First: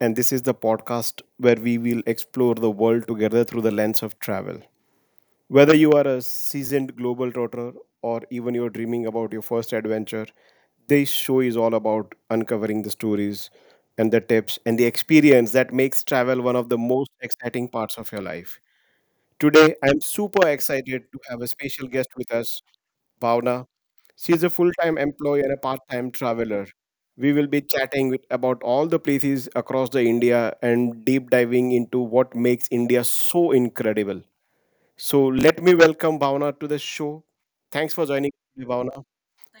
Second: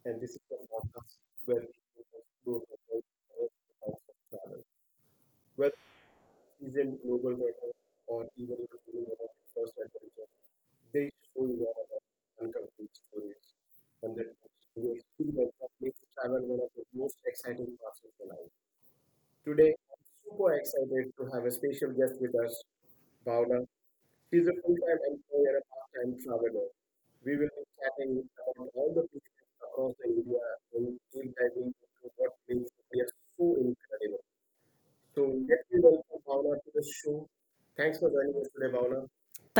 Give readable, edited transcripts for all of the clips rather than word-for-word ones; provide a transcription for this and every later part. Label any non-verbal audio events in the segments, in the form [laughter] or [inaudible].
and this is the podcast where we will explore the world together through the lens of travel. Whether you are a seasoned global trotter or even you're dreaming about your first adventure, this show is all about uncovering the stories and the tips and the experience that makes travel one of the most exciting parts of your life. Today, I'm super excited to have a special guest with us, Bhavna. She is a full time employee and a part time traveler. We will be about all the places across the India and deep diving into what makes India so incredible. So let me welcome Bhavna to the show. Thanks for joining me, Bhavna.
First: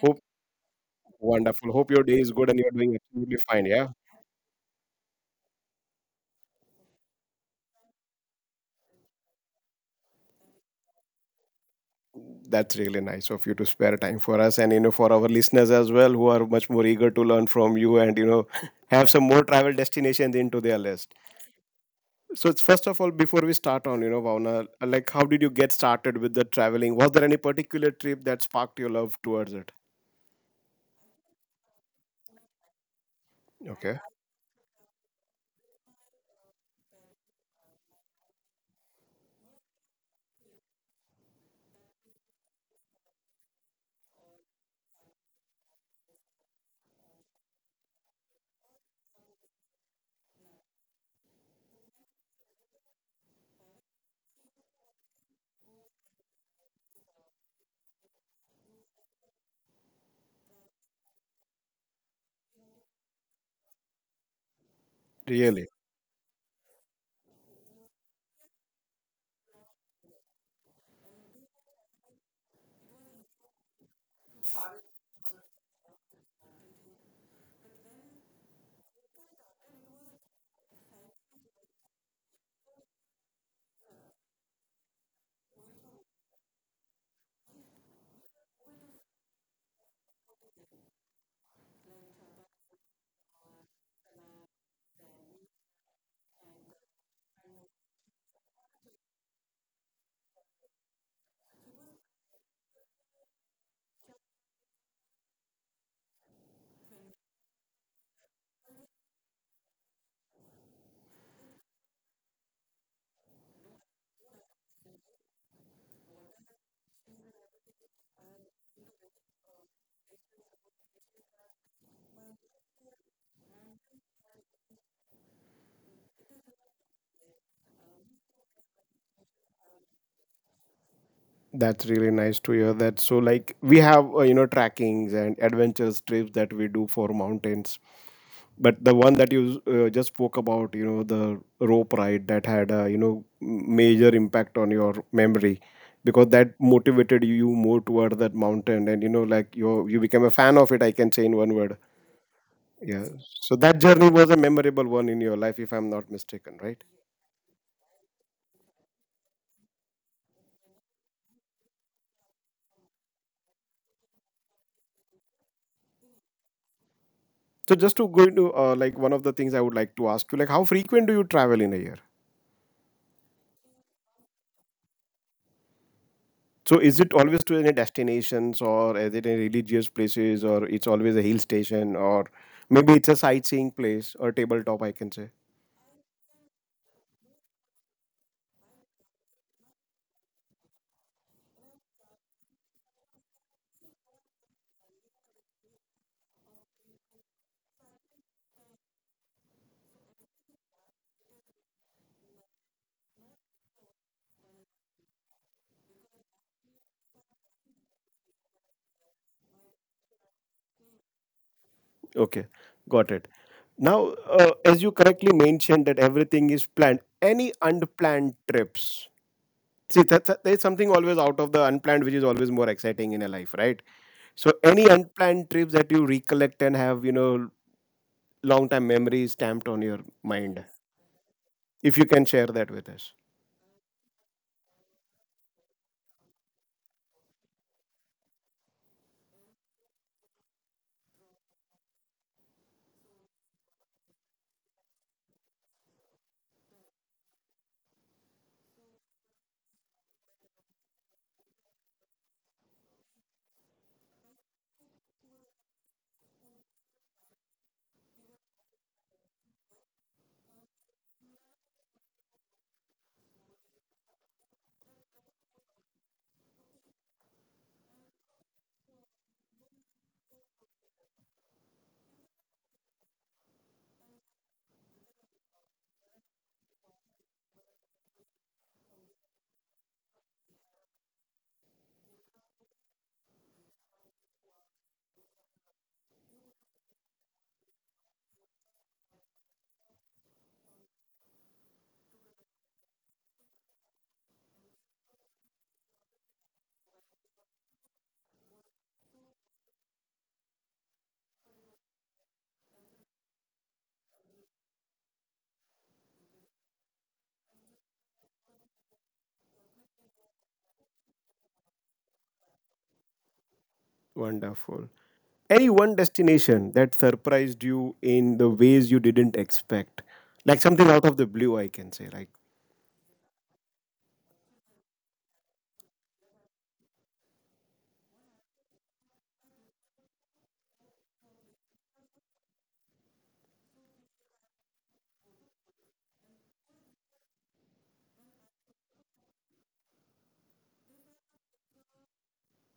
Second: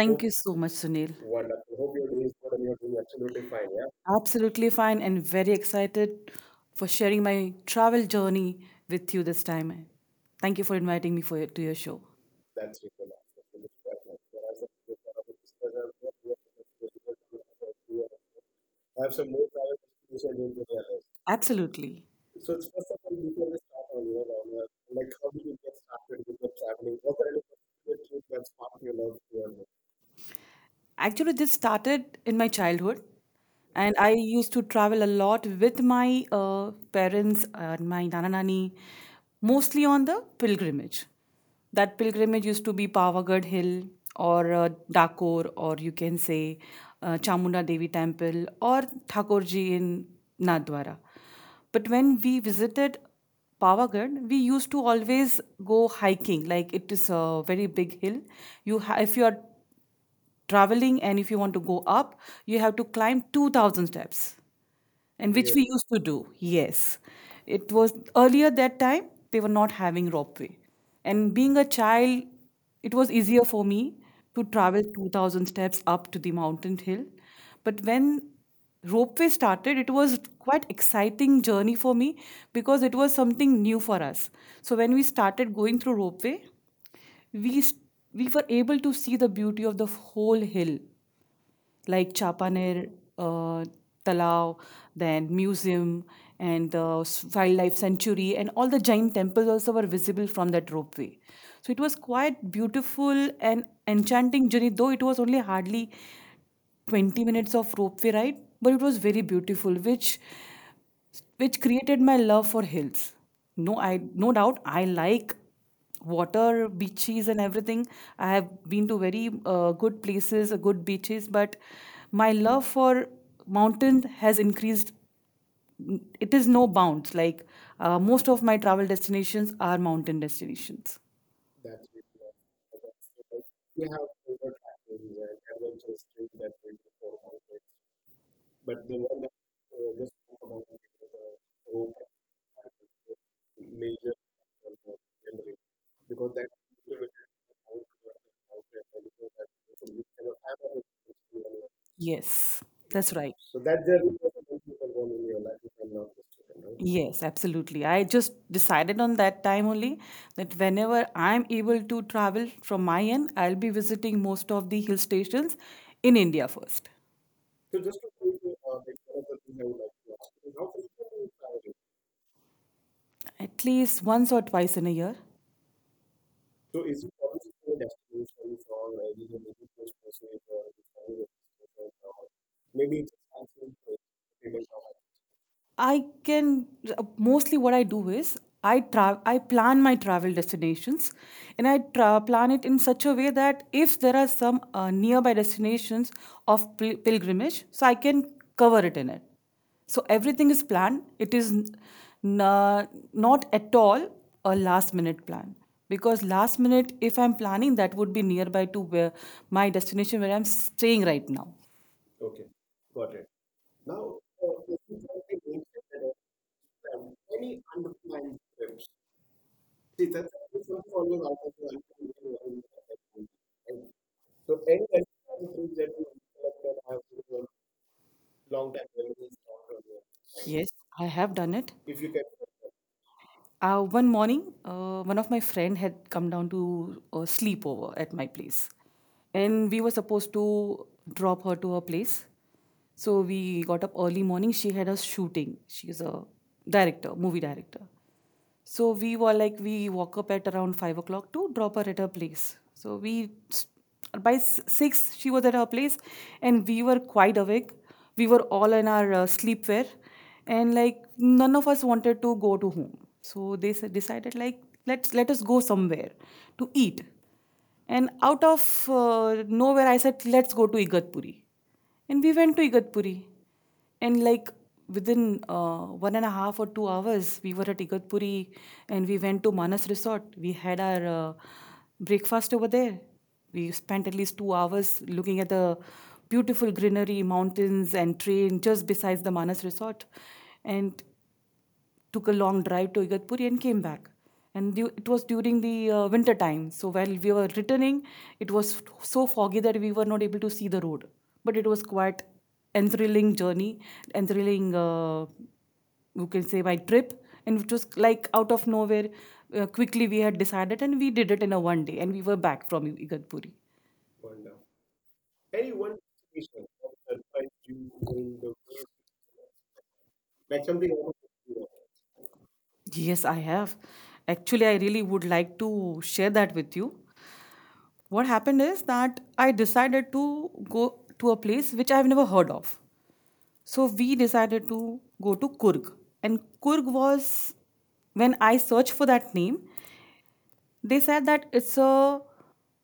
Hope, you so much, Sunil. wonderful. Hope your day is good and you're doing absolutely fine. Yeah. Absolutely fine and very excited for sharing my travel journey with you this time. Thank you for inviting me to your show. That's really nice of you to spare time for us and, you know, for our listeners as well who are much more eager to learn from you and, [laughs] have some more travel destinations into their list. Absolutely. So it's, first of all, before we start on, you know, Vauna, like how did you get started with the traveling? Was there any particular trip that sparked your love towards it? Actually, this started in my childhood, and Okay, I used to travel a lot with my parents and my nana nani, mostly on the pilgrimage. That pilgrimage used to be Pavagadh Hill or Dakor, or you can say Chamunda Devi Temple or Thakurji in Nadwara. But when we visited Pavagadh, we used to always go hiking. Like it is a very big hill. If you are traveling and if you want to go up, you have to climb 2000 steps, and which, yes, we really, used to do. Yes, it was earlier, that time they were not having ropeway, and being a child it was easier for me to travel 2000 steps up to the mountain hill. But when ropeway started, it was quite exciting journey for me because it was something new for us. So when we started going through ropeway, we s- we were able to see the beauty of the whole hill, like Chapaner, uh, Talao, then museum and wildlife sanctuary, and all the giant temples also were visible from that ropeway. So it was quite beautiful and enchanting journey, though it was only hardly 20 minutes of ropeway ride, but it was very beautiful, which created my love for hills. No, I no doubt I like water, beaches, and everything. I have been to very good places, good beaches, but my love for mountains has increased. It is no bounds. Like most of my travel destinations are mountain destinations. that's really nice to hear that. So like we have, you know, trackings and adventures trips that we do for mountains, but the one that you just spoke about, you know, the rope ride that had, a you know, major impact on your memory because that motivated you more toward that mountain, and, you know, like you became a fan of it, I can say, in one word. Yes, that's Yeah. right. the So that journey was a memorable one in your life, if I'm not mistaken, right? Yes, absolutely. I just decided on that time only that whenever I'm able to travel from my end, I'll be visiting most of the hill stations in India first, So just to go into, like, one of the things I would like to ask you, like how frequent do you travel in a year? at least once or twice in a year. So is it always to any destinations or is it in religious places or it's always a hill station or maybe it's a sightseeing place or tabletop, I can say. I can Mostly what I do is I plan my travel destinations, and plan it in such a way that if there are some nearby destinations of pilgrimage, so I can cover it in it. So everything is planned. It is n- uh, not at all a last minute plan, because last minute, if I'm planning, that would be nearby to where my destination where I'm staying right now. Okay, got it. Now, as you correctly mentioned that everything is planned, any unplanned trips? See, there's something always out of the unplanned, which is always more exciting in a life, right? So, any unplanned trips that you recollect and have, you know, long time memories stamped on your mind, Yes, I have done it. if you can share that with us. One morning, one of my friend had come down to sleep over at my place, and we were supposed to drop her to her place. So we got up early morning. She had a shooting. She is a director, movie director. So we were like, we woke up at around 5 o'clock to drop her at her place. So we, s- by s- six, she was at her place, and we were quite awake. We were all in our sleepwear, and like none of us wanted to go to home. So decided like let's, let us go somewhere to eat. And out of nowhere, I said, let's go to Igatpuri. And we went to Igatpuri. And like within one and a half or 2 hours, we were at Igatpuri, and we went to Manas Resort. We had our breakfast over there. We spent at least 2 hours looking at the beautiful greenery, mountains, and train just besides the Manas Resort. And took a long drive to Igatpuri and came back. And it was during the winter time. So while we were returning, it was so foggy that we were not able to see the road. But it was quite enthralling journey, enthralling, you can say, my trip. And it was like out of nowhere, quickly we had decided and we did it in a one day. And we were back from Igatpuri. Wonderful. Any one destination that surprised you in the ways you didn't expect, like something out of the blue, I can say, like. Yes, I have. Actually, I really would like to share that with you. What happened is that I decided to go to a place which I've never heard of. So we decided to go to Kurg. And Kurg was, when I searched for that name, they said that it's a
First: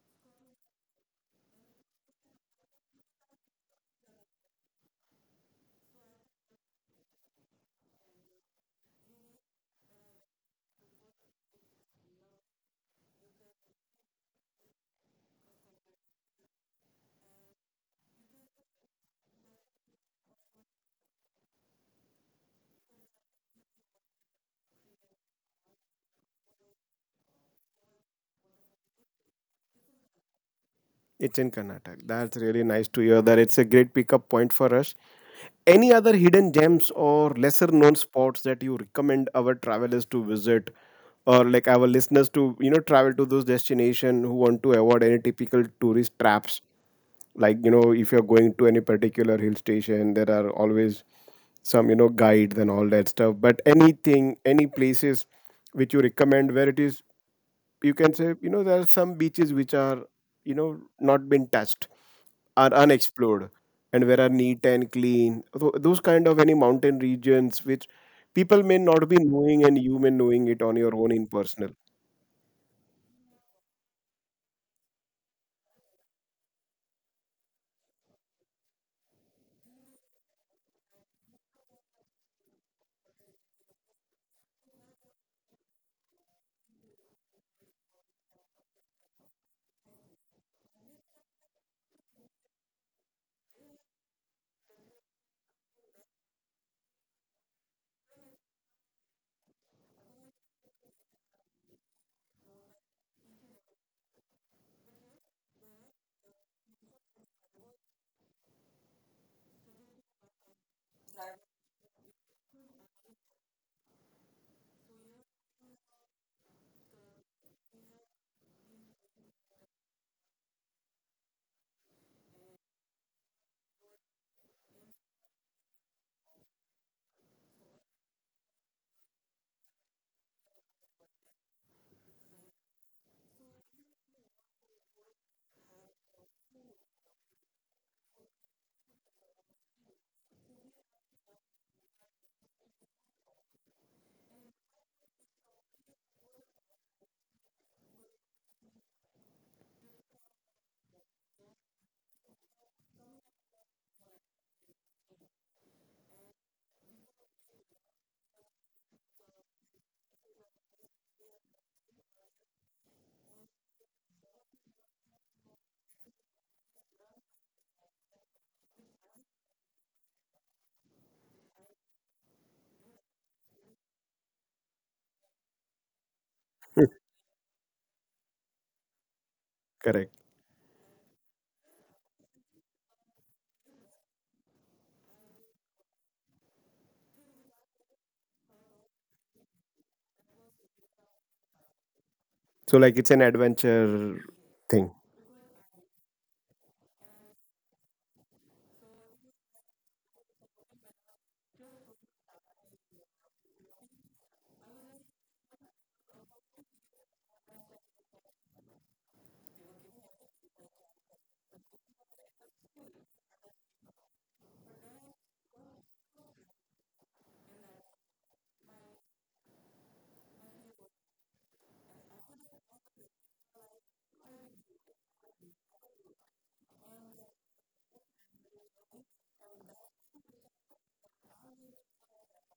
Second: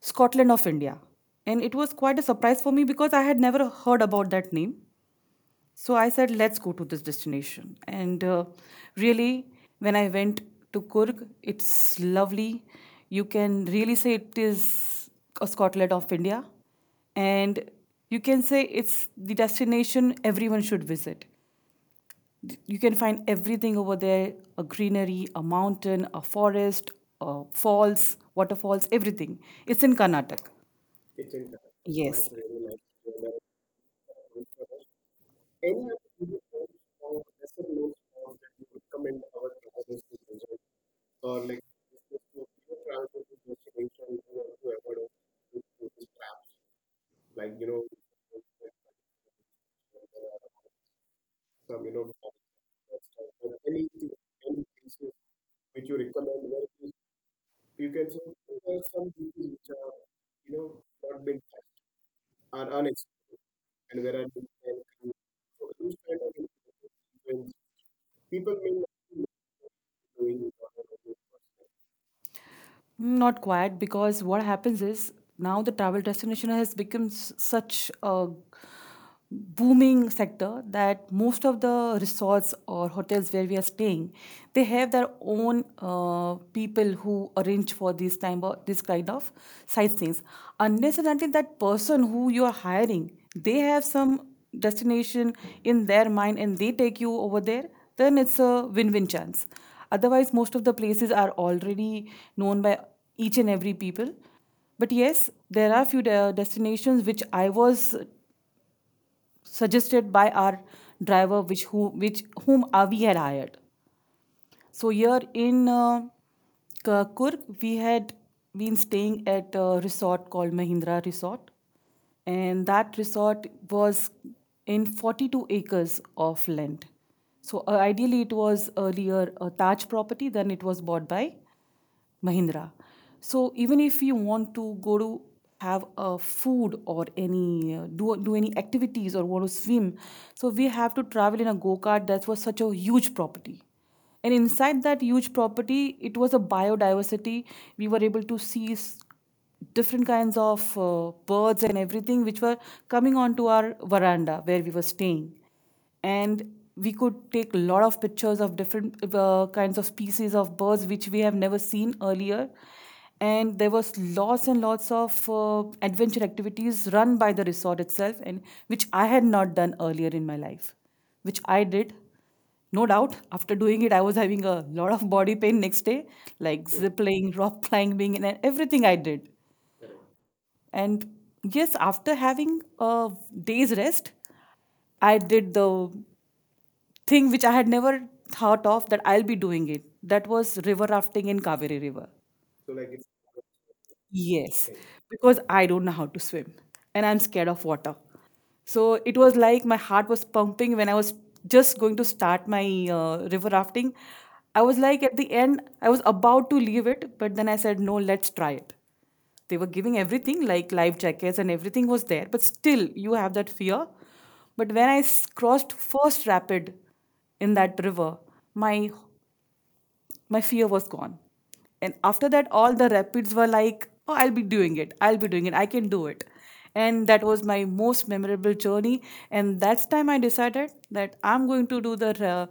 Scotland of India. And it was quite a surprise for me because I had never heard about that name. So I said, let's go to this destination. And really, when I went to Kurg, it's lovely. You can really say it is a Scotland of India. And you can say it's the destination everyone should visit. You can find everything over there, a greenery, a mountain, a forest, falls, waterfalls, everything. It's in Karnataka. It's in Karnataka. Yes. That's really nice to hear that. It's a great pickup point for us. Any other hidden gems or lesser known spots that you recommend our travelers to visit or like our listeners to, you know, travel to those destinations who want to avoid any typical tourist traps? Like, you know, if you're going to any particular hill station, there are always some, you know, guides and all that stuff. But anything, any places which you recommend where it is, you can say, you know, there are some beaches which are, you know, not been touched, are unexplored, and where are neat and clean. Those kind of any mountain regions which people may not be knowing and you may knowing it on your own in personal. Not quite, because what happens is, now the travel destination has become such a booming sector that most of the resorts or hotels where we are staying, they have their own people who arrange for this time of this kind of sightseeings. Unless and until that person who you are hiring, they have some destination in their mind and they take you over there, then it's a win-win chance. Otherwise, most of the places are already known by each and every people. But yes, there are few destinations which I was suggested by our driver which who which whom we had hired. So here in Kurk, we had been staying at a resort called Mahindra Resort, and that resort was in 42 acres of land. So ideally it was earlier a Taj property, then it was bought by Mahindra. So even if you want to go to have a food or any do any activities or want to swim, so we have to travel in a go kart. That was such a huge property. And inside that huge property, it was a biodiversity. We were able to see different kinds of birds and everything which were coming onto our veranda where we were staying, and we could take a lot of pictures of different kinds of species of birds which we have never seen earlier. And there was lots and lots of adventure activities run by the resort itself, and which I had not done earlier in my life, which I did. No doubt, after doing it, I was having a lot of body pain next day, like zipping, rock climbing, and everything I did. [laughs] Correct. And yes, after having a day's rest, I did the thing which I had never thought of that I'll be doing it. That was river rafting in Kaveri River. So like it's an adventure Yes. Okay. thing. Because I don't know how to swim and I'm scared of water. So it was like my heart was pumping when I was just going to start my river rafting. I was like, at the end, I was about to leave it, but then I said, no, let's try it. They were giving everything, like life jackets and everything was there, but still, you have that fear. But when I crossed first rapid in that river, my my fear was gone. And after that, all the rapids were like, oh, I'll be doing it, I'll be doing it, I can do it. And that was my most memorable journey. And that's time I decided that I'm going to do the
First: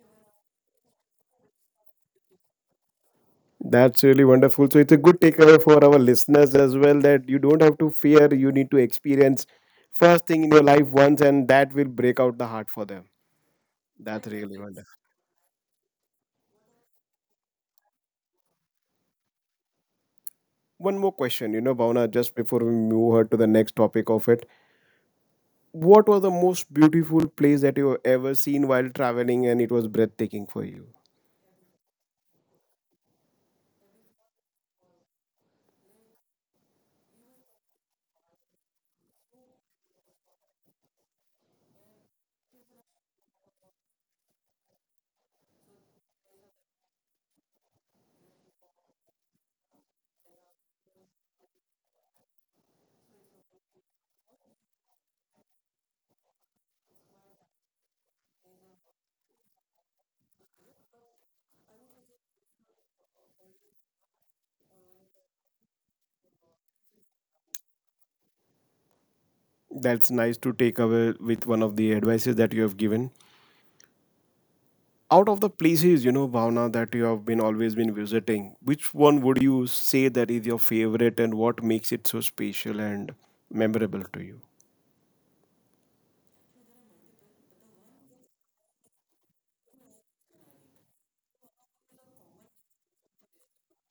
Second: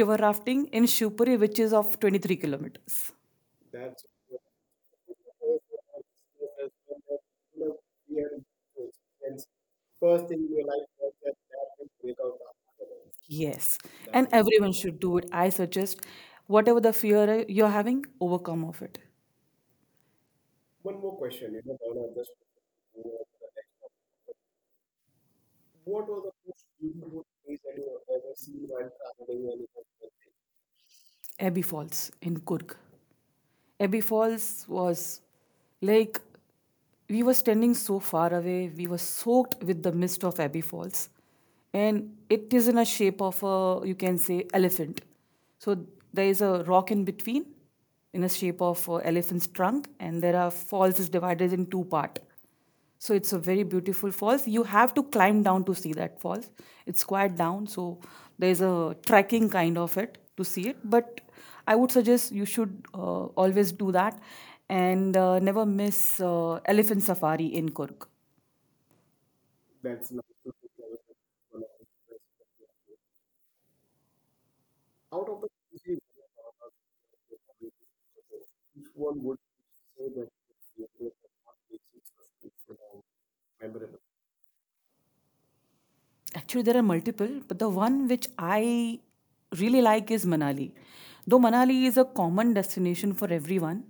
river rafting in Shupuri, which is of 23 kilometers. That's really wonderful. So it's a good takeaway for our listeners as well that you don't have to fear, you need to experience first thing in your life once, and that will break out the heart for them. Yes, That's and really everyone wonderful. should do it, I suggest, whatever the fear you're having, overcome of it. One more question, you know, Bhavna, just before we move her to the next topic of it. What was the most beautiful place that you have ever seen while traveling and it was breathtaking for you? Abbey Falls in Kurg. Abbey Falls was like, we were standing so far away, we were soaked with the mist of Abbey Falls. And it is in a shape of a, you can say, elephant. So there is a rock in between in a shape of a elephant's trunk, and there are falls is divided in two part. So it's a very beautiful falls. You have to climb down to see that falls. It's quite down, so there's a trekking kind of it to see it. But I would suggest you should always do that, and never miss elephant safari in Kurg. That's nice to take away with one of the advices that you have given. Out of the places, you know, Bhavna, that you have been always been visiting, which one would you say that is your favorite and what makes it so special and memorable to you? Actually, there are multiple, but the one which I really like is Manali. Though Manali is a common destination for everyone,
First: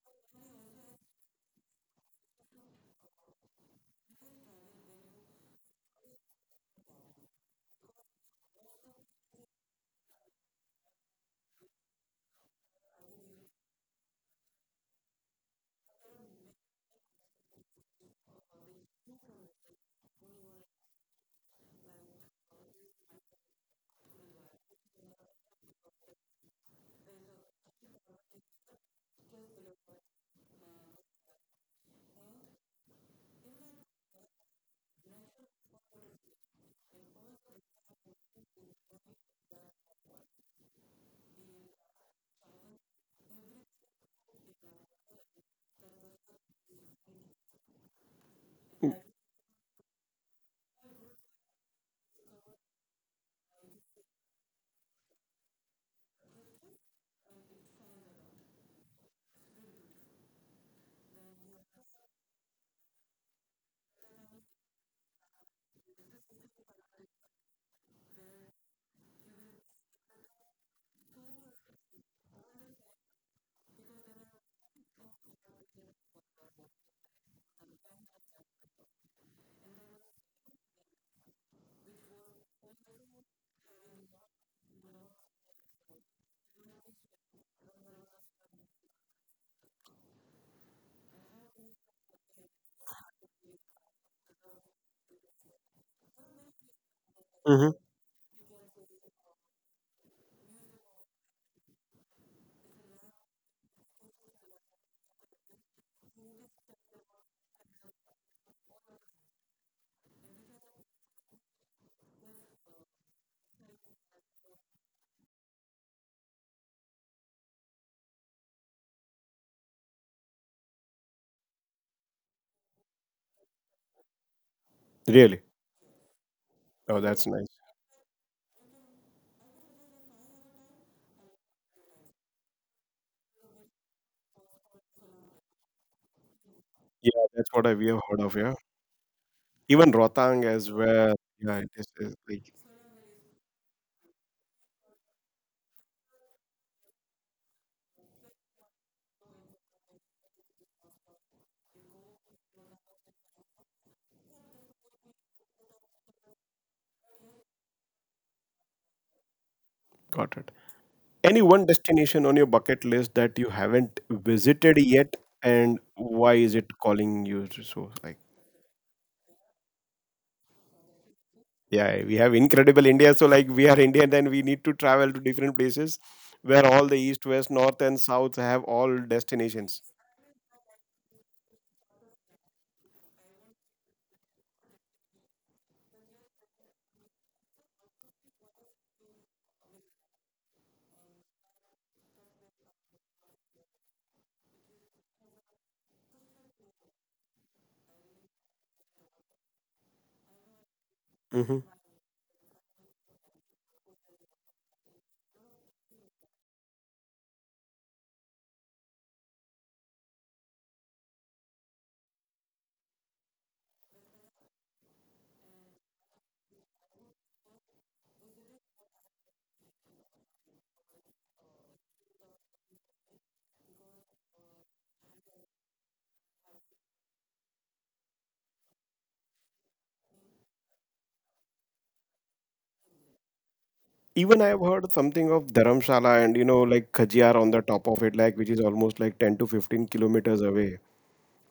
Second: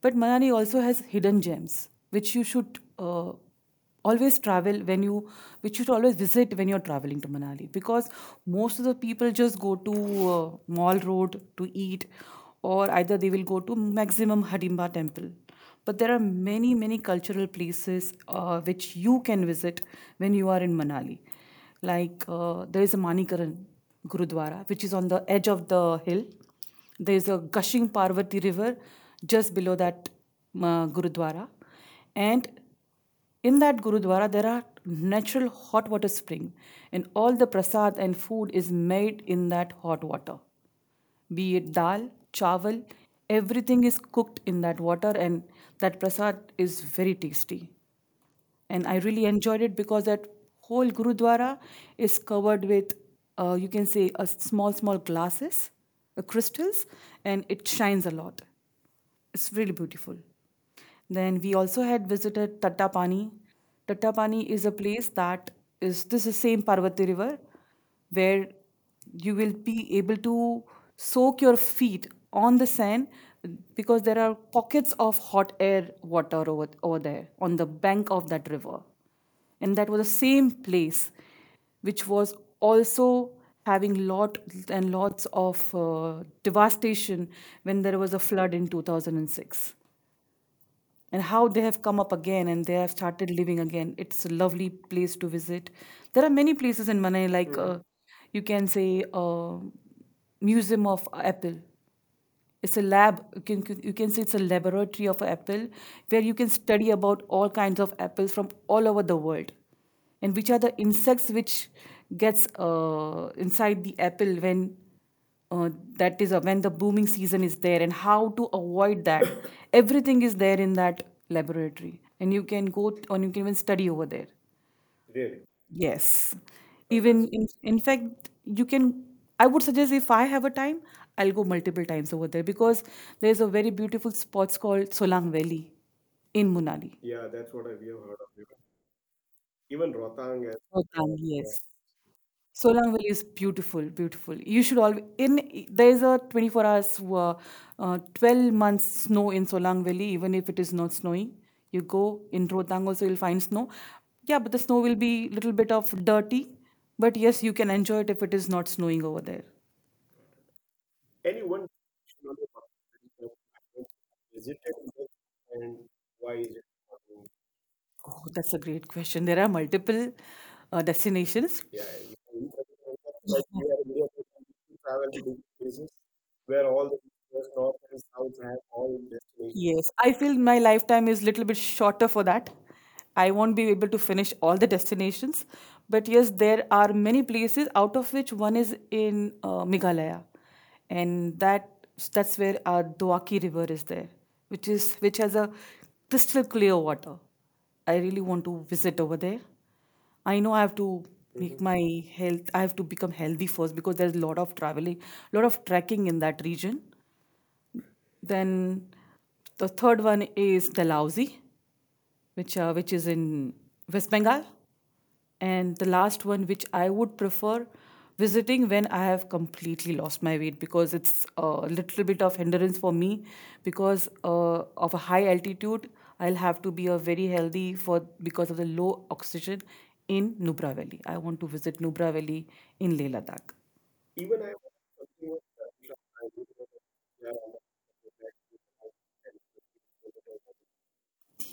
but Manali also has hidden gems which you should always travel when you, which you should always visit when you're traveling to Manali. Because most of the people just go to Mall Road to eat, or either they will go to maximum Hadimba temple. But there are many, many cultural places which you can visit when you are in Manali. Like there is a Manikaran Gurudwara, which is on the edge of the hill. There is a gushing Parvati river just below that Gurudwara, and in that Gurudwara there are natural hot water spring, and all the prasad and food is made in that hot water. Be it dal, chawal, everything is cooked in that water, and that prasad is very tasty, and I really enjoyed it because that whole Gurudwara is covered with, you can say, a small, small glasses, crystals, and it shines a lot. It's really beautiful. Then we also had visited Tattapani. Tattapani is a place that is same Parvati River where you will be able to soak your feet on the sand because there are pockets of hot air water over there on the bank of that river, and that was the same place which was also having lot and lots of devastation when there was a flood in 2006, and how they have come up again and they have started living again. It's a lovely place to visit. There are many places in Manali, like Hmm. You can say, uh, museum of apple. It's a lab, you can say it's a laboratory of apple where you can study about all kinds of apples from all over the world, and which are the insects which gets inside the apple when uh, that is, when the booming season is there, and how to avoid that. [coughs] Everything is there in that laboratory, and you can and you can even study over there. Really? Yes. So Oh, even that's nice. in fact, you can, I would suggest if I have a time, I'll go multiple times over there because there's a very beautiful spot called Solang Valley in Munali. Yeah, that's what we have heard of, yeah. Even Rotang as Solang, well. yeah. Yes. Yeah, it is like. Solang Valley is beautiful, beautiful. You should always, there's a 24 hours, 12 months snow in Solang Valley, even if it is not snowing. You go in Rotang also, you'll find snow. Yeah, but the snow will be little bit of dirty. But yes, you can enjoy it if it is not snowing over there. Got it. Any one destination on your bucket list that you haven't visited yet, and why is it calling you to so? Oh, Like, that's a great question. There are multiple destinations. yeah, we have incredible India, so like we are Indian, then we need to travel to different places where all the east, west, north, and south have all destinations. Yes, I feel my lifetime is little bit shorter for that. I won't be able to finish all the destinations, but yes, there are many places out of which one is in Meghalaya, and that's where our Doaki River is there, which is which has a crystal clear water. I really want to visit over there. I know I have to make Hmm. Mhm. my health. I have to become healthy first because there's a lot of traveling, lot of trekking in that region. Then the third one is Dalhousie, which is in West Bengal, and the last one which I would prefer visiting when I have completely lost my weight, because it's a little bit of hindrance for me because of a high altitude. I'll have to be a very healthy for because of the low oxygen in Nubra Valley. I want to visit Nubra Valley in Leh Ladakh. Even I have heard something of Dharamshala and, you know, like Khajiyar on the top of it, like which is almost like 10 to 15 kilometers away.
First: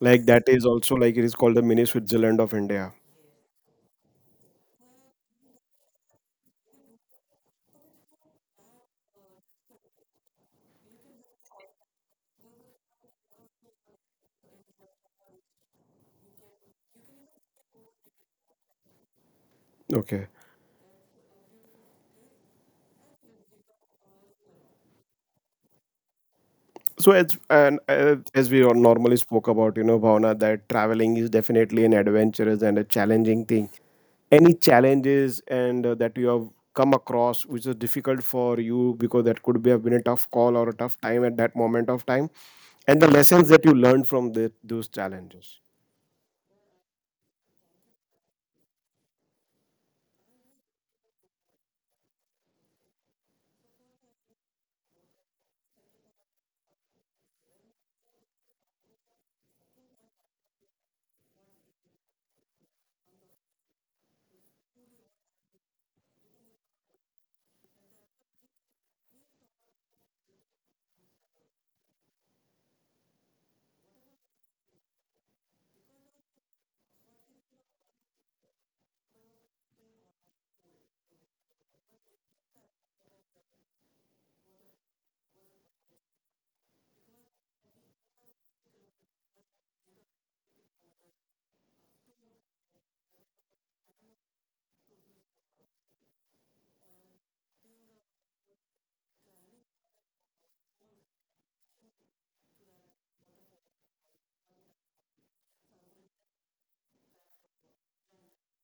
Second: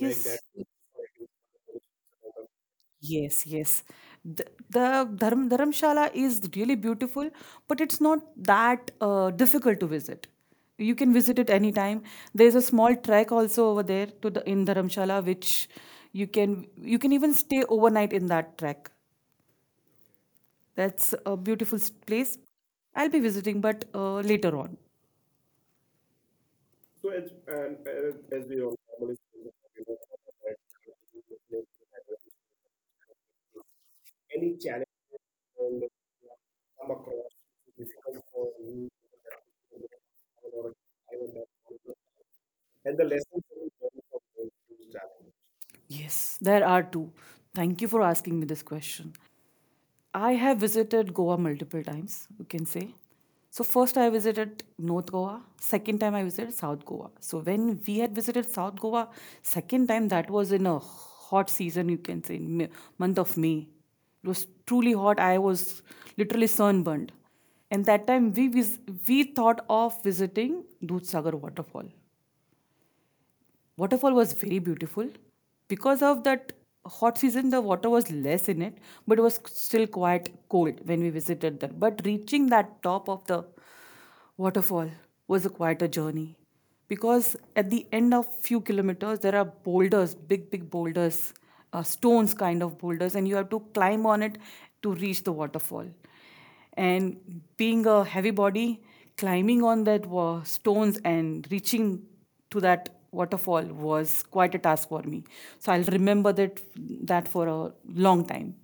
Like that is also like it is called the mini Switzerland of India. Yes, yes. Dharamshala is really beautiful, but it's not that difficult to visit. You can visit it anytime. There's a small trek also over there to the in Dharamshala, which you can even stay overnight in that trek. Okay. That's a place. I'll be visiting, but later on. So as and, as we all normally spoke about, you know, Bhavna, that traveling is definitely an adventurous and a challenging thing. Any challenges and, that you have come across, which is difficult for you because that could be have been a tough call or a tough time at that moment of time, and the lessons that you learned from those challenges. Yes, there are two. Thank you for asking me this question. I have visited Goa multiple times, you can say. So first I visited North Goa, second time I visited South Goa. So when we had visited South Goa second time, that was in a hot season, you can say, in May, month of May. It was truly hot. I was literally sunburned. And that time we thought of visiting Dudh waterfall. Waterfall was very beautiful. Because of that hot season, the water was less in it, but it was still quite cold when we visited there. But reaching that top of the waterfall was a quite a journey, because at the end of few kilometers there are boulders, big big boulders, stones kind of boulders, and you have to climb on it to reach the waterfall. And being a heavy body, climbing on that stones and reaching to that waterfall was quite a task for me. So I'll remember that for a long time.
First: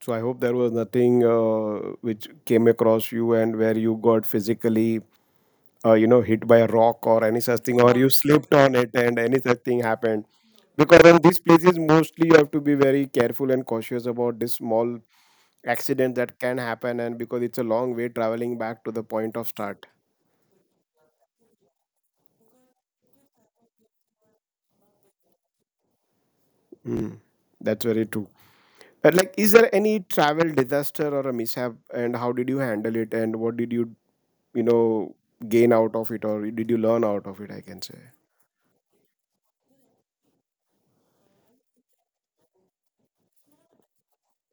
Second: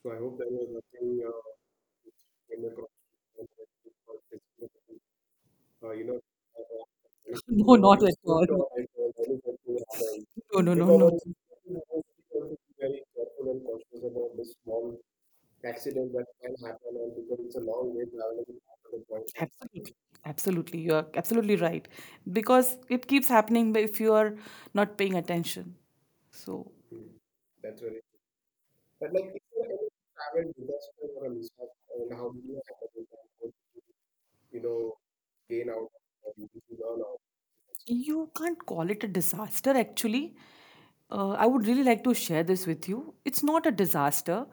So I hope there was nothing, which came across you and where you got physically, you know, hit by a rock or any [laughs] such No, thing or not you at slipped all. on it and any such thing happened No, no, because no, in these places mostly you have to be very careful and no. [laughs] cautious about this small accident that can happen, and because it's a long way traveling back to the point of start. Point. Absolutely, you are absolutely right, because it keeps happening but if you are not paying attention. So Hmm. That's very true. But like, is there any travel disaster or a mishap and how did you handle it and what did you, you know, gain out of it or did you learn out of it, I can say. you can't call it a disaster actually. I would really like to share this with you. It's not a disaster.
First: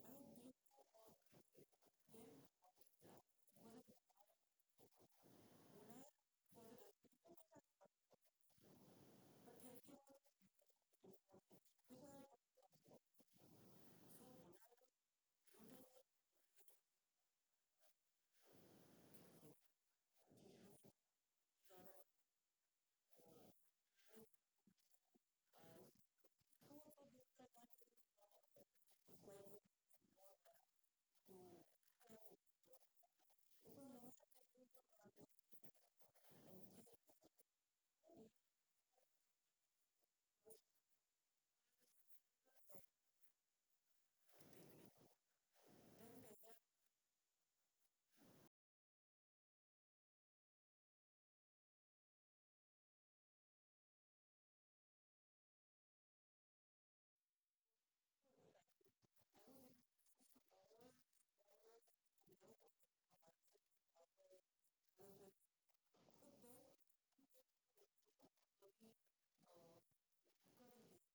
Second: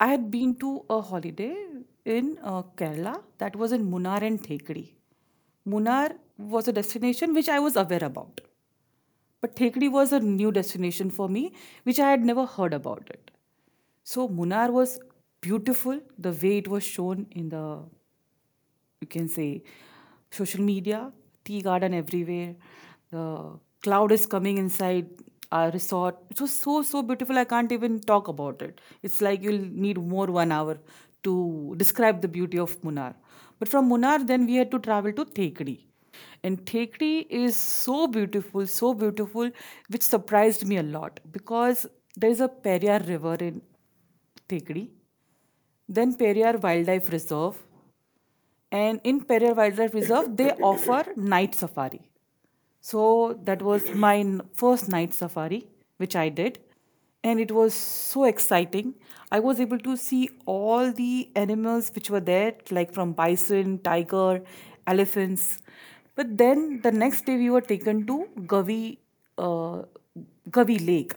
I had been to a holiday in Kerala. That was in Munnar and Thekri. Munnar was a destination which I was aware about. But Thekdi was a new destination for me, which I had never heard about it. So Munnar was beautiful, the way it was shown in the, you can say, social media, tea garden everywhere. The cloud is coming inside our resort. It was so so beautiful. I can't even talk about it. It's like you'll need more 1 hour to describe the beauty of Munnar. But from Munnar, then we had to travel to Thekdi. And Thekri is so beautiful, which surprised me a lot because there is a Periyar River in Thekri, then Periyar Wildlife Reserve, and in Perrier Wildlife Reserve, they [laughs] offer night safari. So that was first night safari, which I did. And it was so exciting. I was able to see all the animals which were there, like from bison, tiger, elephants. But then the next day, we were taken to Gavi, uh, Gavi Lake.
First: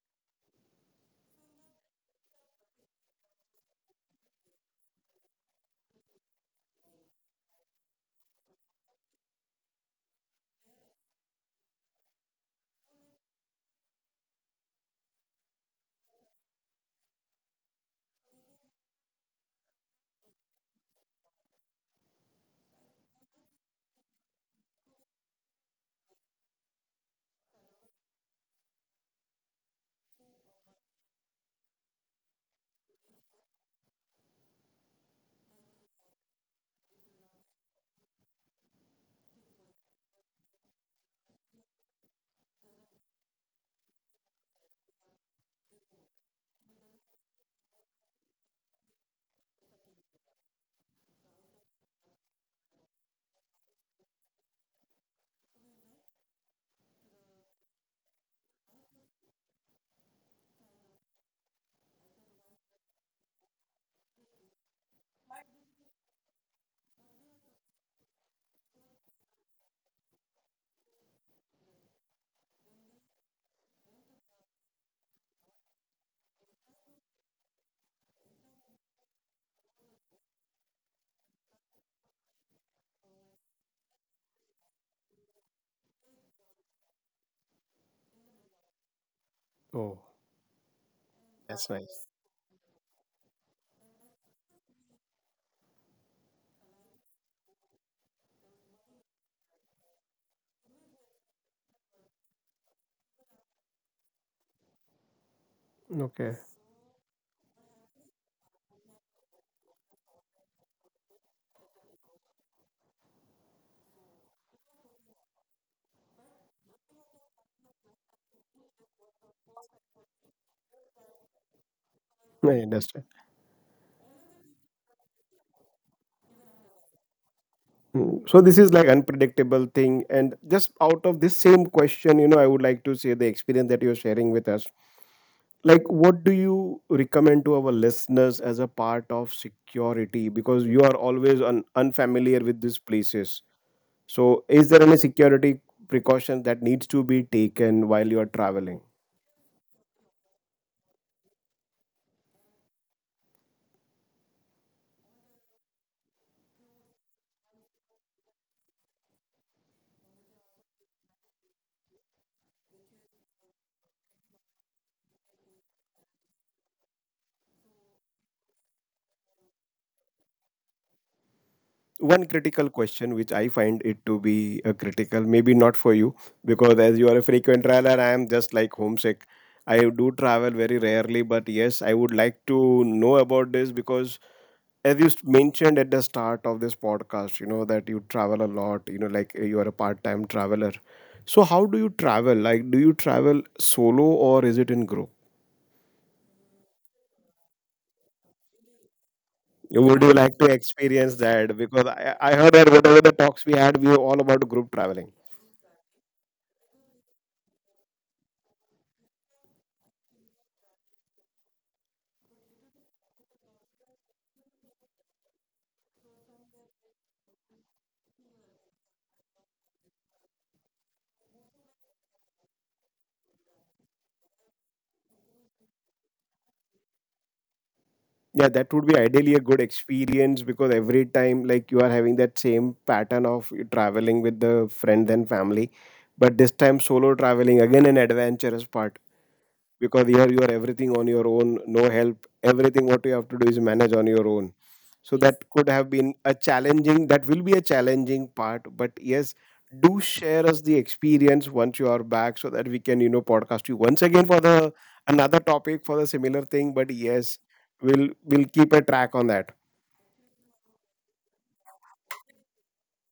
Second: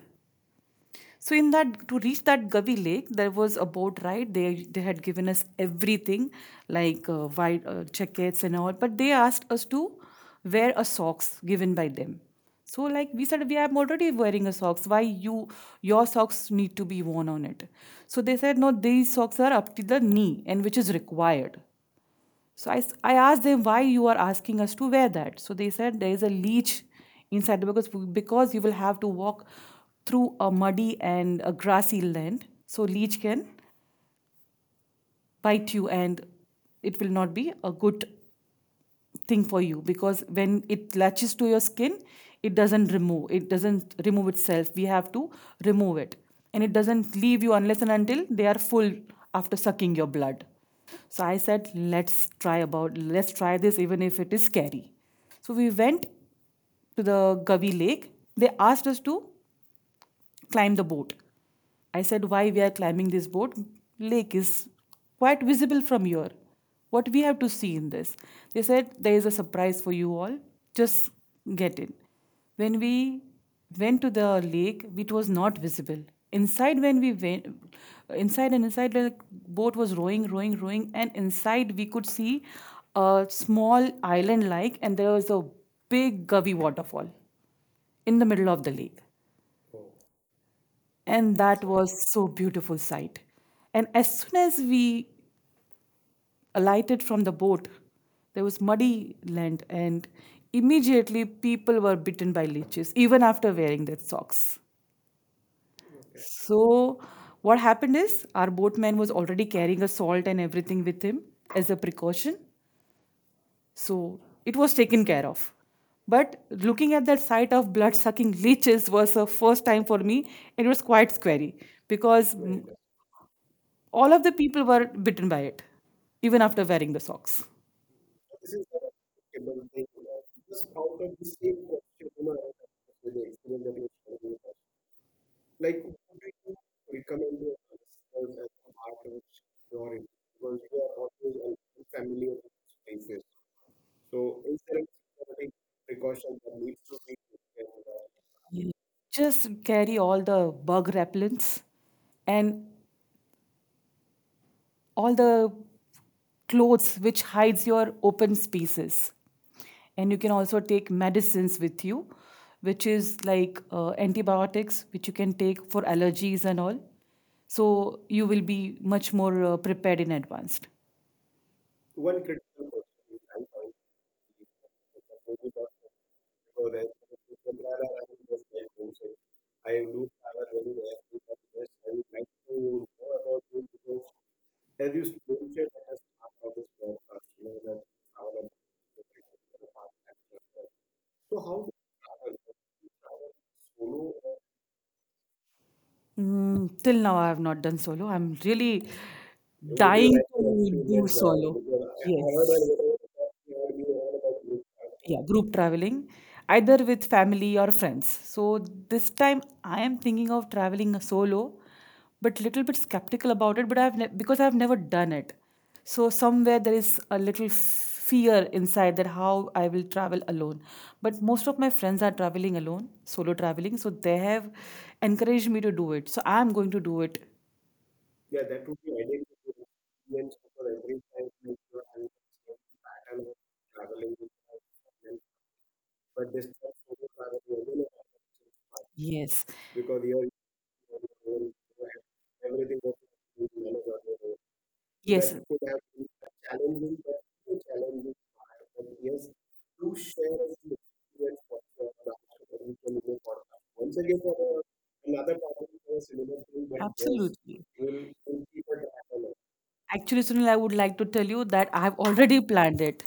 So in that, to reach that Gavi Lake, there was a boat ride. They had given us everything like white jackets and all, but they asked us to wear a socks given by them. So like we said, we are already wearing a socks. Why you your socks need to be worn on it? So they said no, these socks are up to the knee and which is required. So I asked them why you are asking us to wear that. So they said there is a leech inside the, because you will have to walk through a muddy and a grassy land. So leech can bite you, and it will not be a good thing for you, because when it latches to your skin, it doesn't remove itself. We have to remove it, and it doesn't leave you unless and until they are full after sucking your blood. So I said, let's try about let's try this, even if it is scary. So we went to the Gavi Lake. They asked us to climb the boat. I said, why we are climbing this boat? Lake is quite visible from here. What we have to see in this? They said, there is a surprise for you all. Just get in. When we went to the lake, it was not visible. Inside, when we went, inside and inside, the boat was rowing, and inside we could see a small island like, and there was a big Gavi waterfall in the middle of the lake, Oh, and that that's nice. was so beautiful sight. And as soon as we alighted from the boat, there was muddy land, and immediately people were bitten by leeches even after wearing their socks. Okay. So what happened is our boatman was already carrying a salt and everything with him as a precaution, so it was taken care of. But looking at that sight of blood sucking leeches was a first time for me. And it was quite scary because [laughs] I understand. all of the people were bitten by it, even after wearing the socks. Mm, so this is like unpredictable thing, and just out of this same question, you know, I would like to say the experience that you're sharing with us. Like, what do you recommend to our listeners as a part of security? Because you are always unfamiliar with these places. So, is there any security precaution that needs to be taken while you are Yeah. traveling? Just carry all the bug repellents and all the clothes which hides your open spaces. And you can also take medicines with you, which is like antibiotics, which you can take for allergies and all. So you will be much more prepared in advance. One critical question which I find it to be a critical, maybe not for you, because as you are a frequent traveler, I am just like homesick, I do travel very rarely, but yes, I would like to know about this because as you mentioned at the start of this podcast, you know, that you travel a lot, you know, like, you are a part-time traveler, so how do you travel? Like, do you travel solo or is it in group? Mm, till now, I have not done solo. I'm really Would you dying like to do experience solo. that because I heard that whatever the talks we had, we were all about group Yes. traveling. Yeah, group traveling, either with family or friends. So this time I am thinking of traveling solo, but little bit skeptical about it. Because I've never done it, so somewhere there is a little fear inside that how I will travel alone. But most of my friends are traveling alone, solo traveling, so they have encouraged me to do it. So I'm going to do it. Yeah, that would be ideally a good experience because every time, like, you are having that same pattern of you traveling with the friends and family, but this time solo traveling, again an adventurous part, Yes, because here you are everything on your own, no help. Everything what you have to do is manage on your own, so yes, that, yes, could have been a yes, challenging, that will be a challenging part, but yes, do share us the experience once you are back so that we can, you know, podcast you once again for the another topic for the similar thing, but yes, absolutely. we'll keep a track on that. Actually, Sunil, I would like to tell you that I have already planned it,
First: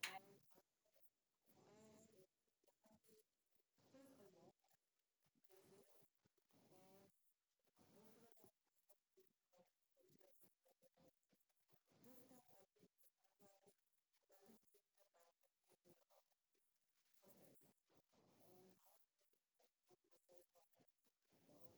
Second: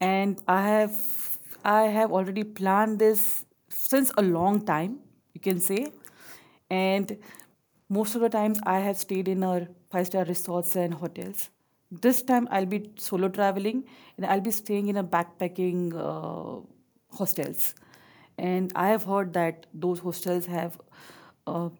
and I have already planned this since a long time, you can say, and most of the times I have stayed in our five-star resorts and hotels. This time I'll be solo traveling, and I'll be staying in a backpacking hostels, and I have heard that those hostels have uh,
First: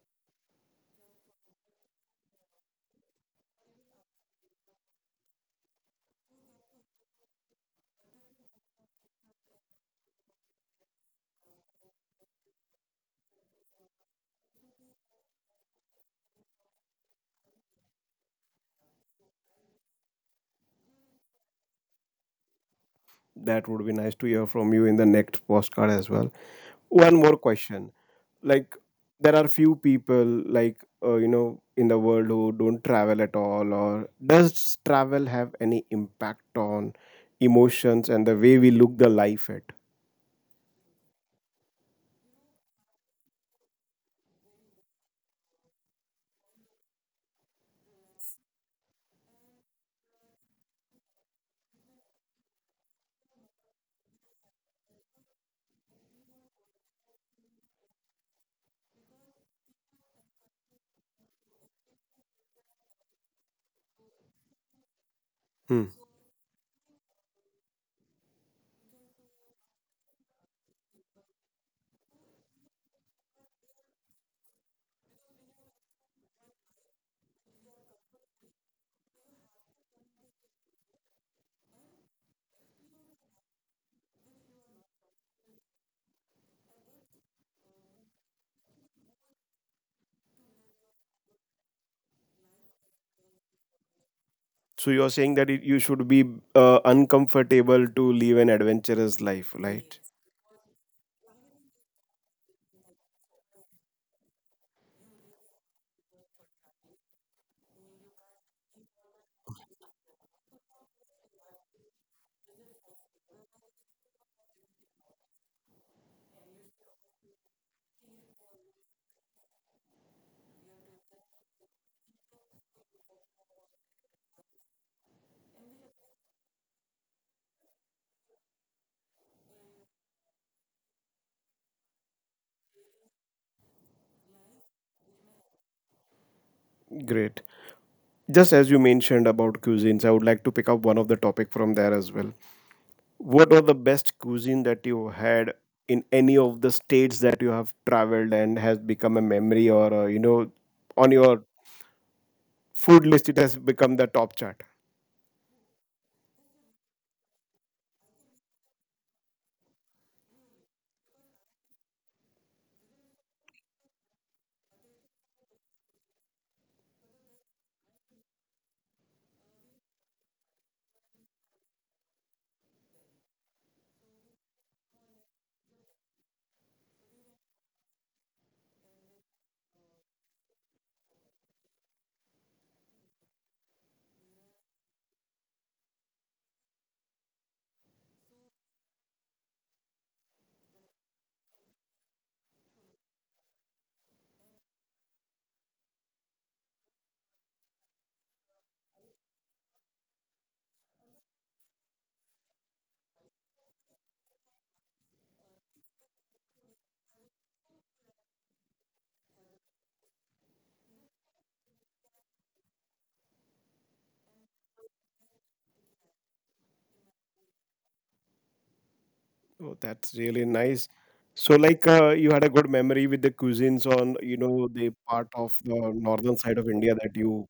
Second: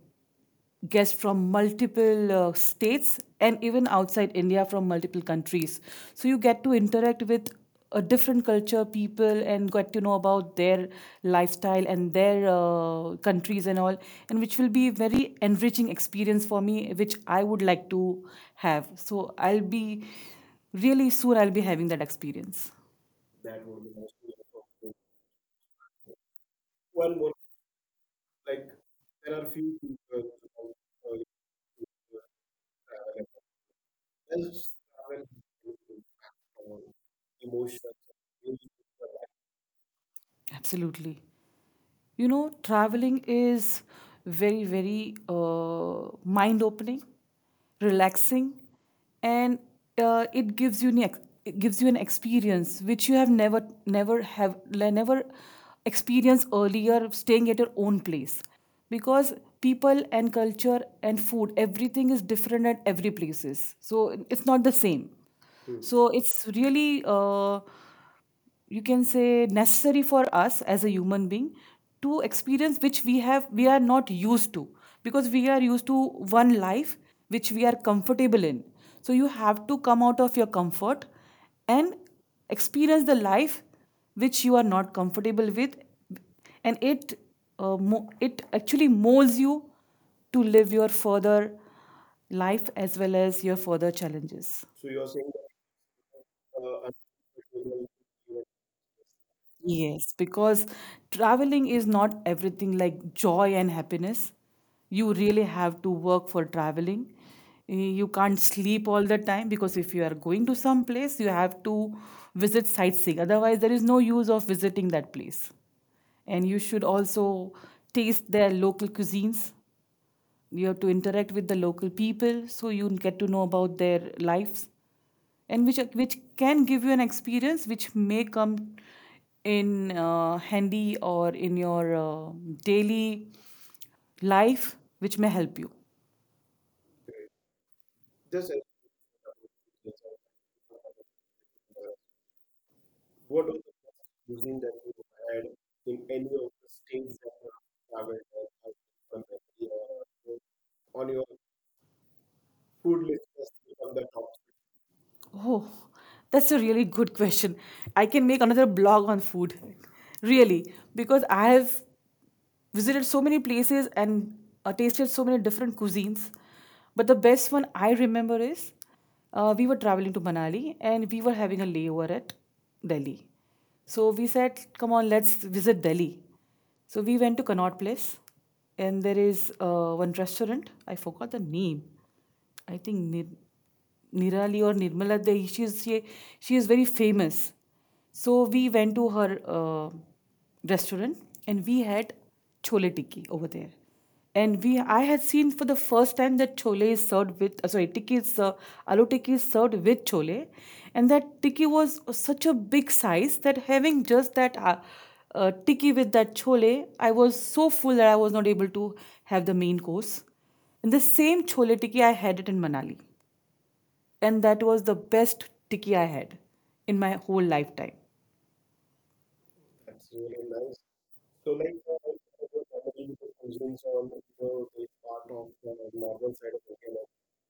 guests from multiple states and even outside India from multiple countries. So you get to interact with a different culture, people, and get to know about their lifestyle and their countries and all, and which will be very enriching experience for me, which I would like to have. So I'll be really soon. I'll be having that experience. That would be nice to hear from you in the next postcard as well. One more question. Like, there are few people like, you know, in the world who don't travel at all, or does travel have any impact on emotions and the way we look the life at. Absolutely. You know, traveling is very mind opening, relaxing, and it gives you an it gives you an experience which you have never never have le- never experienced earlier staying at your own place, because people and culture and food, everything is different at every places, so it's not the same. Hmm. So it's really you can say necessary for us as a human being to experience which we are not used to, because we are used to one life which we are comfortable in. So you have to come out of your comfort and experience the life which you are not comfortable with. And it it actually molds you to live your further life as well as your further challenges. So you're saying that it, you should be, uncomfortable to live an adventurous life, right? Yes, because traveling is not everything like joy and happiness. You really have to work for traveling. Y- You can't sleep all the time, because if you are going to some place, you have to visit sightseeing. Otherwise, there is no use of visiting that place. And you should also taste their local cuisines. You have to interact with the local people so you get to know about their lives, and which can give you an experience which may come in handy or in your daily life, which may help you. Great. Just as you mentioned about cuisines, I would like to pick up one of the topic from there as well. What was the best cuisine that you had in any of the states that you have traveled and has become a memory or, you know, on your food list it has become the top chart. Oh, that's a really good question. I can make another blog on food, really, because I have visited so many places and tasted so many different cuisines. But the best one I remember is we were traveling to Manali and we were having a layover at Delhi. So we said, come on, let's visit Delhi. So we went to Connaught Place, and there is one restaurant. I forgot the name. I think Nirali or Nirmala, she is very famous. So we went to her restaurant and we had chole tikki over there. And I had seen for the first time that chole is served with, sorry, tikki is, aloo tikki is served with chole. And that tikki was such a big size that having just that tikki with that chole, I was so full that I was not able to have the main course. And the same chole tikki, I had it in Manali, and that was the best tikki I had in my whole lifetime. Oh, that's really nice. So like, you had a good memory with the cuisines on, you know, the part of the northern side of India that you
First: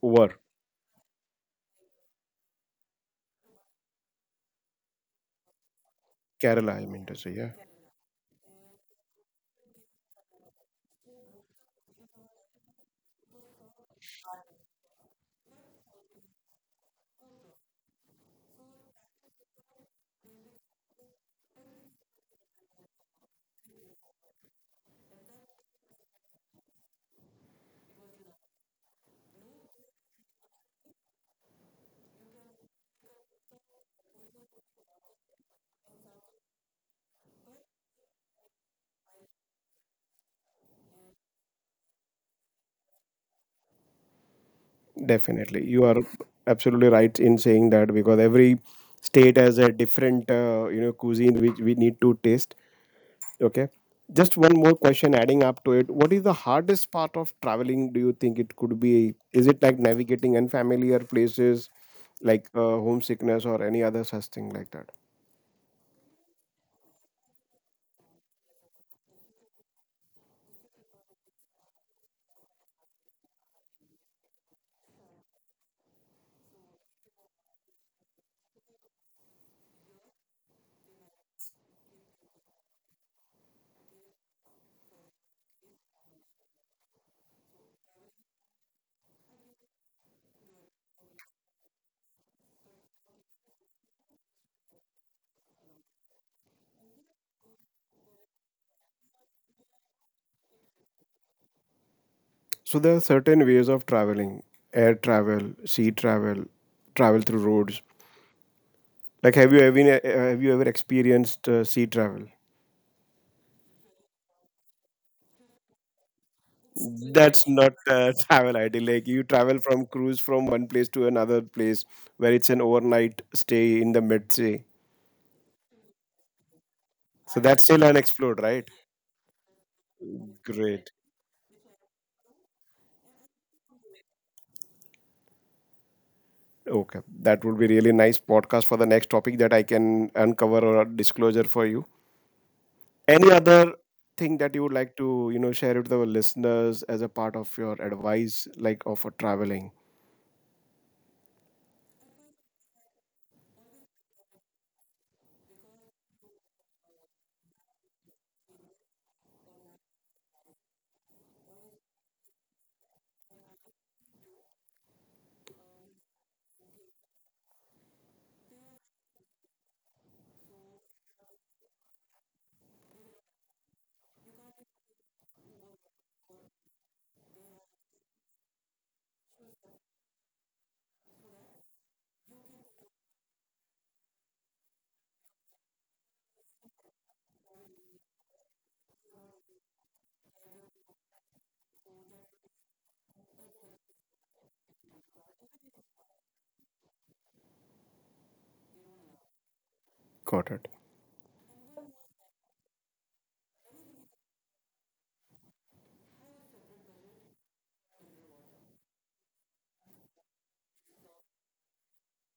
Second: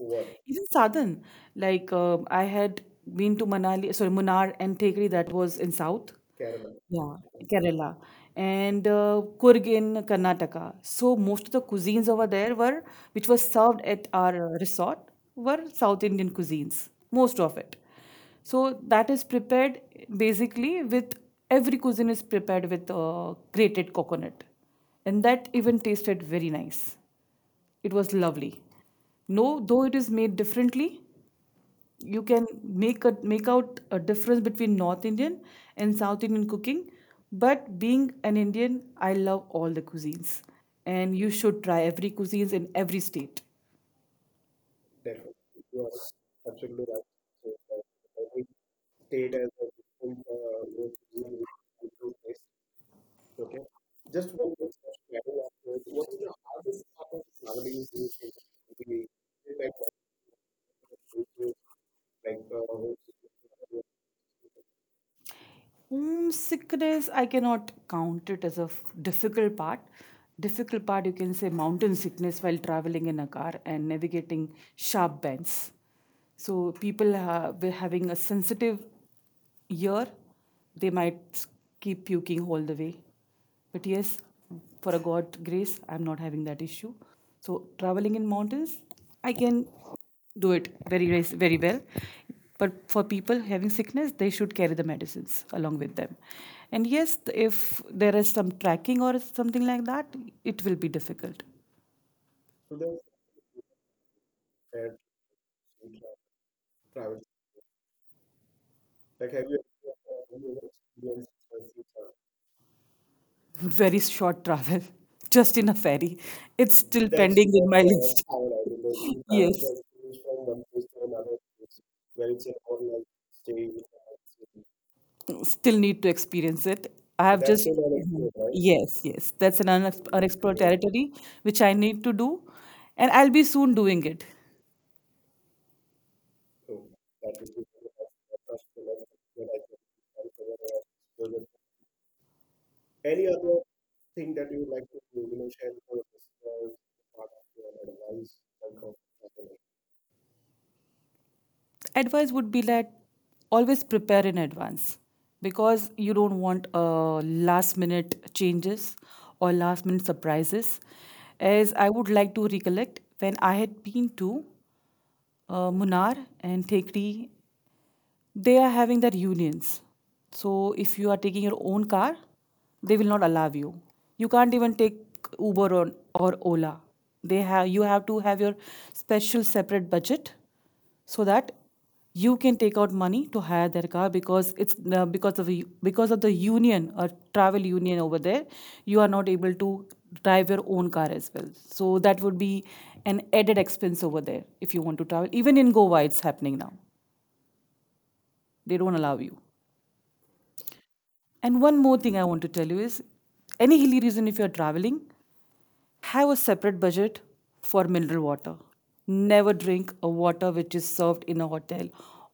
were. Even Sadan, like I had been to Manali, sorry, Munnar and Tekri, that was in South. Kerala, I mean to Yeah, say, yeah. Kerala and Kurg in Karnataka. So most of the cuisines over there were, which was served at our resort, were South Indian cuisines, most of it. So that is prepared basically with, every cuisine is prepared with grated coconut, and that even tasted very nice. It was lovely. No, though it is made differently, you can make out a difference between North Indian and South Indian cooking. But being an Indian, I love all the cuisines, and you should try every cuisines in every state. Definitely, you are absolutely right in saying that because every state has a different, you know, cuisine which we need to taste. Okay. Just one more question adding up to it. What is the hardest part of traveling? Do you think it could be? Is it like navigating unfamiliar places, like, homesickness or any other such thing like that? Homesickness, I cannot count it as a difficult part. Difficult part, you can say mountain sickness while traveling in a car and navigating sharp bends. So people were having a sensitive ear, they might s- keep puking all the way. But yes, for a God grace, I'm not having that issue. So traveling in mountains, I can do it very well. But for people having sickness, they should carry the medicines along with them. And yes, if there is some tracking or something like that, it will be difficult. So there are certain ways of traveling: air travel, sea travel, travel through roads. Like, have you ever, have you ever experienced sea travel? [laughs] Very short travel, [laughs] just in a ferry. It's still That's pending in not, my [laughs] list. travel idea. Like you [laughs] travel Yes. from cruise from one place to another place, where it's an overnight stay in the mid sea. Still need to experience it. I So have, that's that's just still, still mhm, unexplored, unexplored, right? right? Yes, yes, that's an unexplored, okay, Great. territory which I need to do, and I'll be soon doing it. Okay. That would be really nice podcast for the next topic that I can uncover or disclosure for you. Any other thing that you would like to, you know, share with our listeners as a part of your advice, like, of a traveling? Advice would be that always prepare in advance, because you don't want last minute changes or last minute surprises. As I would like to recollect, when I had been to Munnar and Thekri, they are having their unions. So if you are taking your own car, they will not allow you. You can't even take Uber or Ola. They have You have to have your special separate budget so that you can take out money to hire their car, because it's because of the union or travel union over there, you are not able to drive your own car as well. So that would be an added expense over there. If you want to travel, even in Goa it's happening now, they don't allow you. Got it. And one more thing I want to tell you is, any hilly region, if you're traveling, have a separate budget for mineral water. Never drink a water which is served in a hotel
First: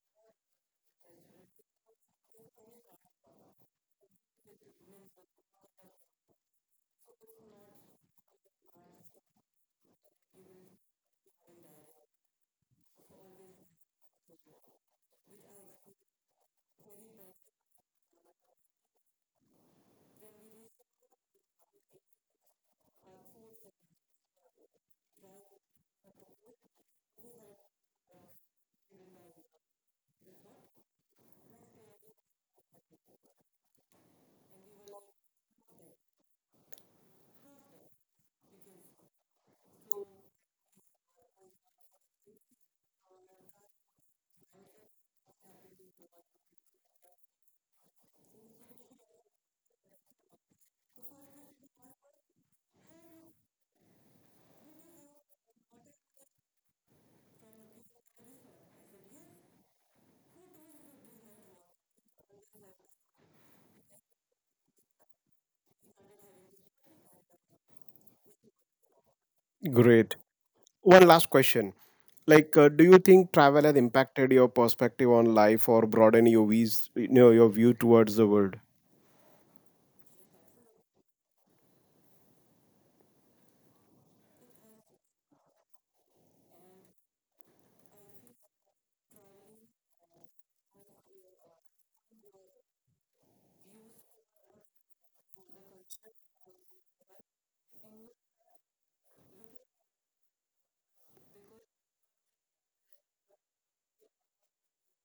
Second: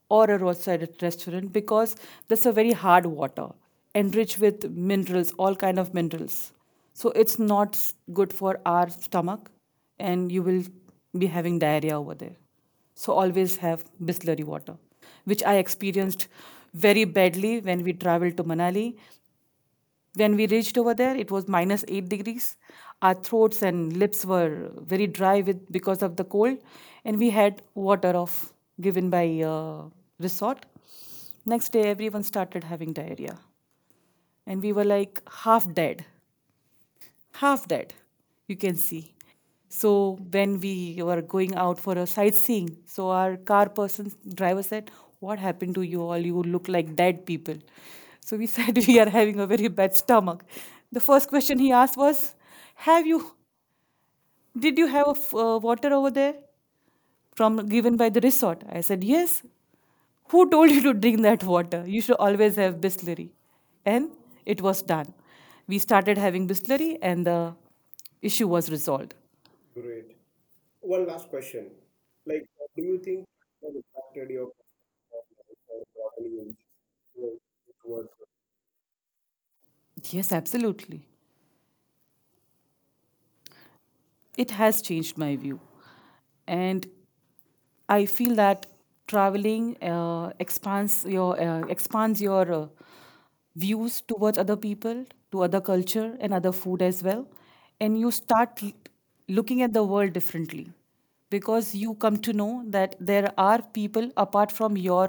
or a roadside restaurant, because that's a very hard water enriched with minerals, all kind of minerals. So it's not good for our stomach and you will be having diarrhea over there. So always have Bisleri water, which I experienced very badly when we traveled to Manali. When we reached over there, it was minus 8 degrees. Our throats and lips were very dry with because of the cold, and we had water off given by resort. Next day, everyone started having diarrhea, and we were like half dead, half that, you can see. So when we were going out for a sightseeing, so our car person driver said, what happened to you all, you look like dead people. So we said, [laughs] we are having a very bad stomach. The first question he asked was, have you did you have a f- water over there from given by the resort? I said yes. Who told you to drink that water? You should always have bisleri. And it was done. We started having bisleri and the issue was resolved. Great. One last question. Like, do you think travel has impacted your perspective on life or broaden your views, you know, your view towards the world? Yes, absolutely. It has changed my view. And I feel that traveling expands your views towards other people, to other culture and other food as well, and you start looking at the world differently, because you come to know that there are people apart from your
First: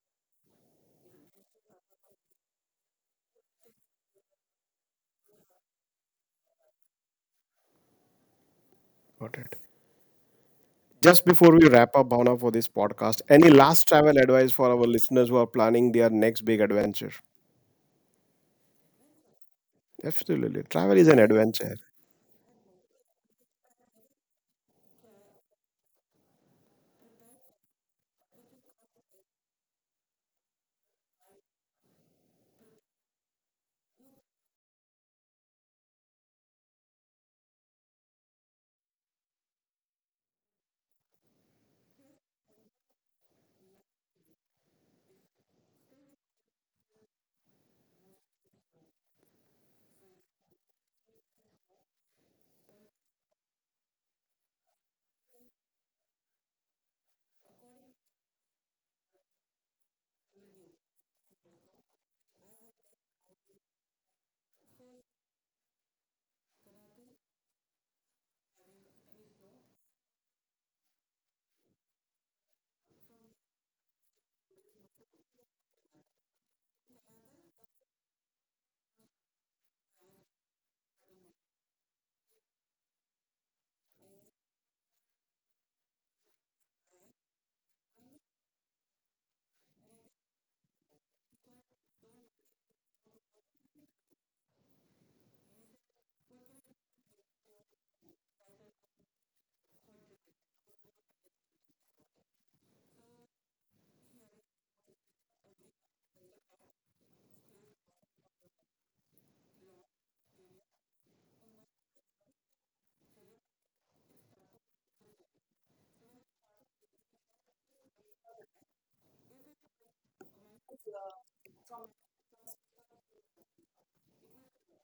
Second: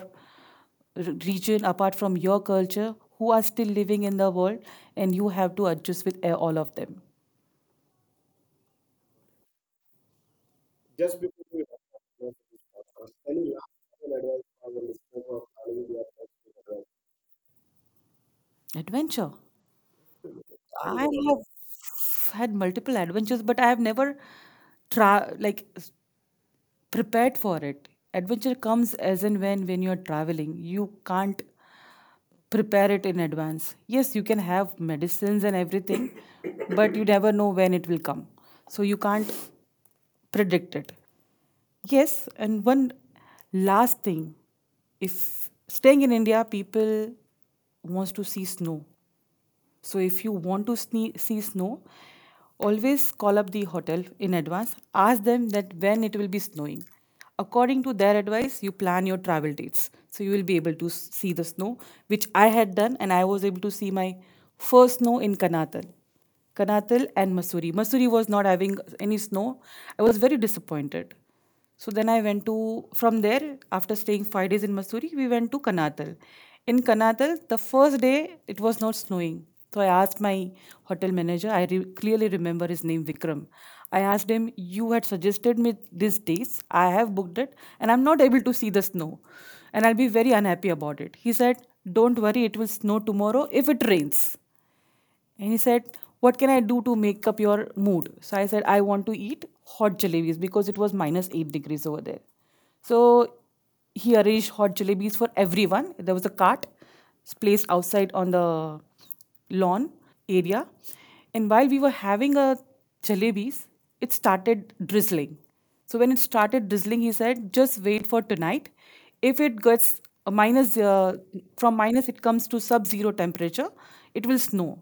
region, apart from your culture, who are still living in the world, and you have to adjust with all of them. Got it. Just before we wrap up, Bhavna, for this podcast, any last travel advice for our listeners who are planning their next big adventure? Adventure. Absolutely. Travel I is an adventure. have had multiple adventures, but I have never tra like s- prepared for it. Adventure comes as and when you're traveling. You can't prepare it in advance. Yes, you can have medicines and everything, but you never know when it will come. So you can't predict it. Yes, and one last thing. If staying in India, people wants to see snow. So if you want to see snow, always call up the hotel in advance. Ask them that when it will be snowing. According to their advice, you plan your travel dates. So you will be able to see the snow, which I had done, and I was able to see my first snow in Kanatal. Kanatal and Masuri. Masuri was not having any snow. I was very disappointed. So then I went to from there after staying 5 days in Missouri, we went to Kanatal. In Kanatal, the first day it was not snowing. So I asked my hotel manager. I clearly remember his name Vikram. I asked him, "You had suggested me these dates. I have booked it, and I'm not able to see the snow, and I'll be very unhappy about it." He said, "Don't worry, it will snow tomorrow if it rains." And he said, what can I do to make up your mood? So I said, I want to eat hot jalebis because it was minus 8 degrees over there. So he arranged hot jalebis for everyone. There was a cart placed outside on the lawn area. And while we were having a jalebis, it started drizzling. So when it started drizzling, he said, just wait for tonight, if it gets a minus from minus it comes to sub zero temperature, it will snow.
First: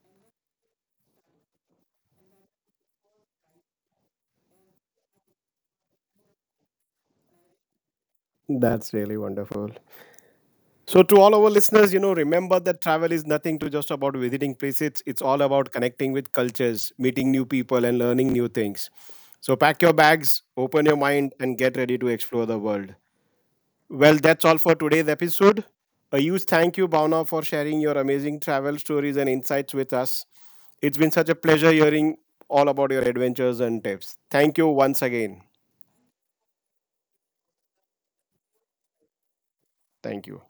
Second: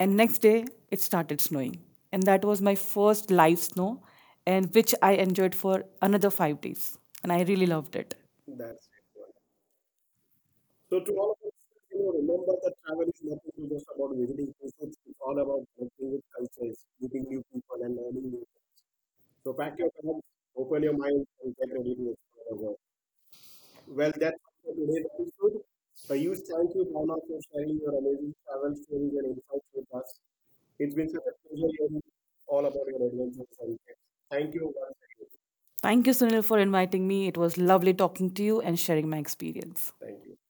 And next day it started snowing, and that was my first live snow, and which I enjoyed for another 5 days, and I really loved it. That's really wonderful. So to all our listeners, you know, remember that travel is nothing to just about visiting places. It's all about connecting with cultures, meeting new people and learning new things. So pack your bags, open your mind and get ready to explore the world. Well, that's all for today's episode. A huge thank you Bhavna for sharing your amazing travel stories and insights with us. It's been such a pleasure hearing all about your adventures and tips. Thank you once again. Thank you Sunil for inviting me, it was lovely talking to you and sharing my experience. Thank you.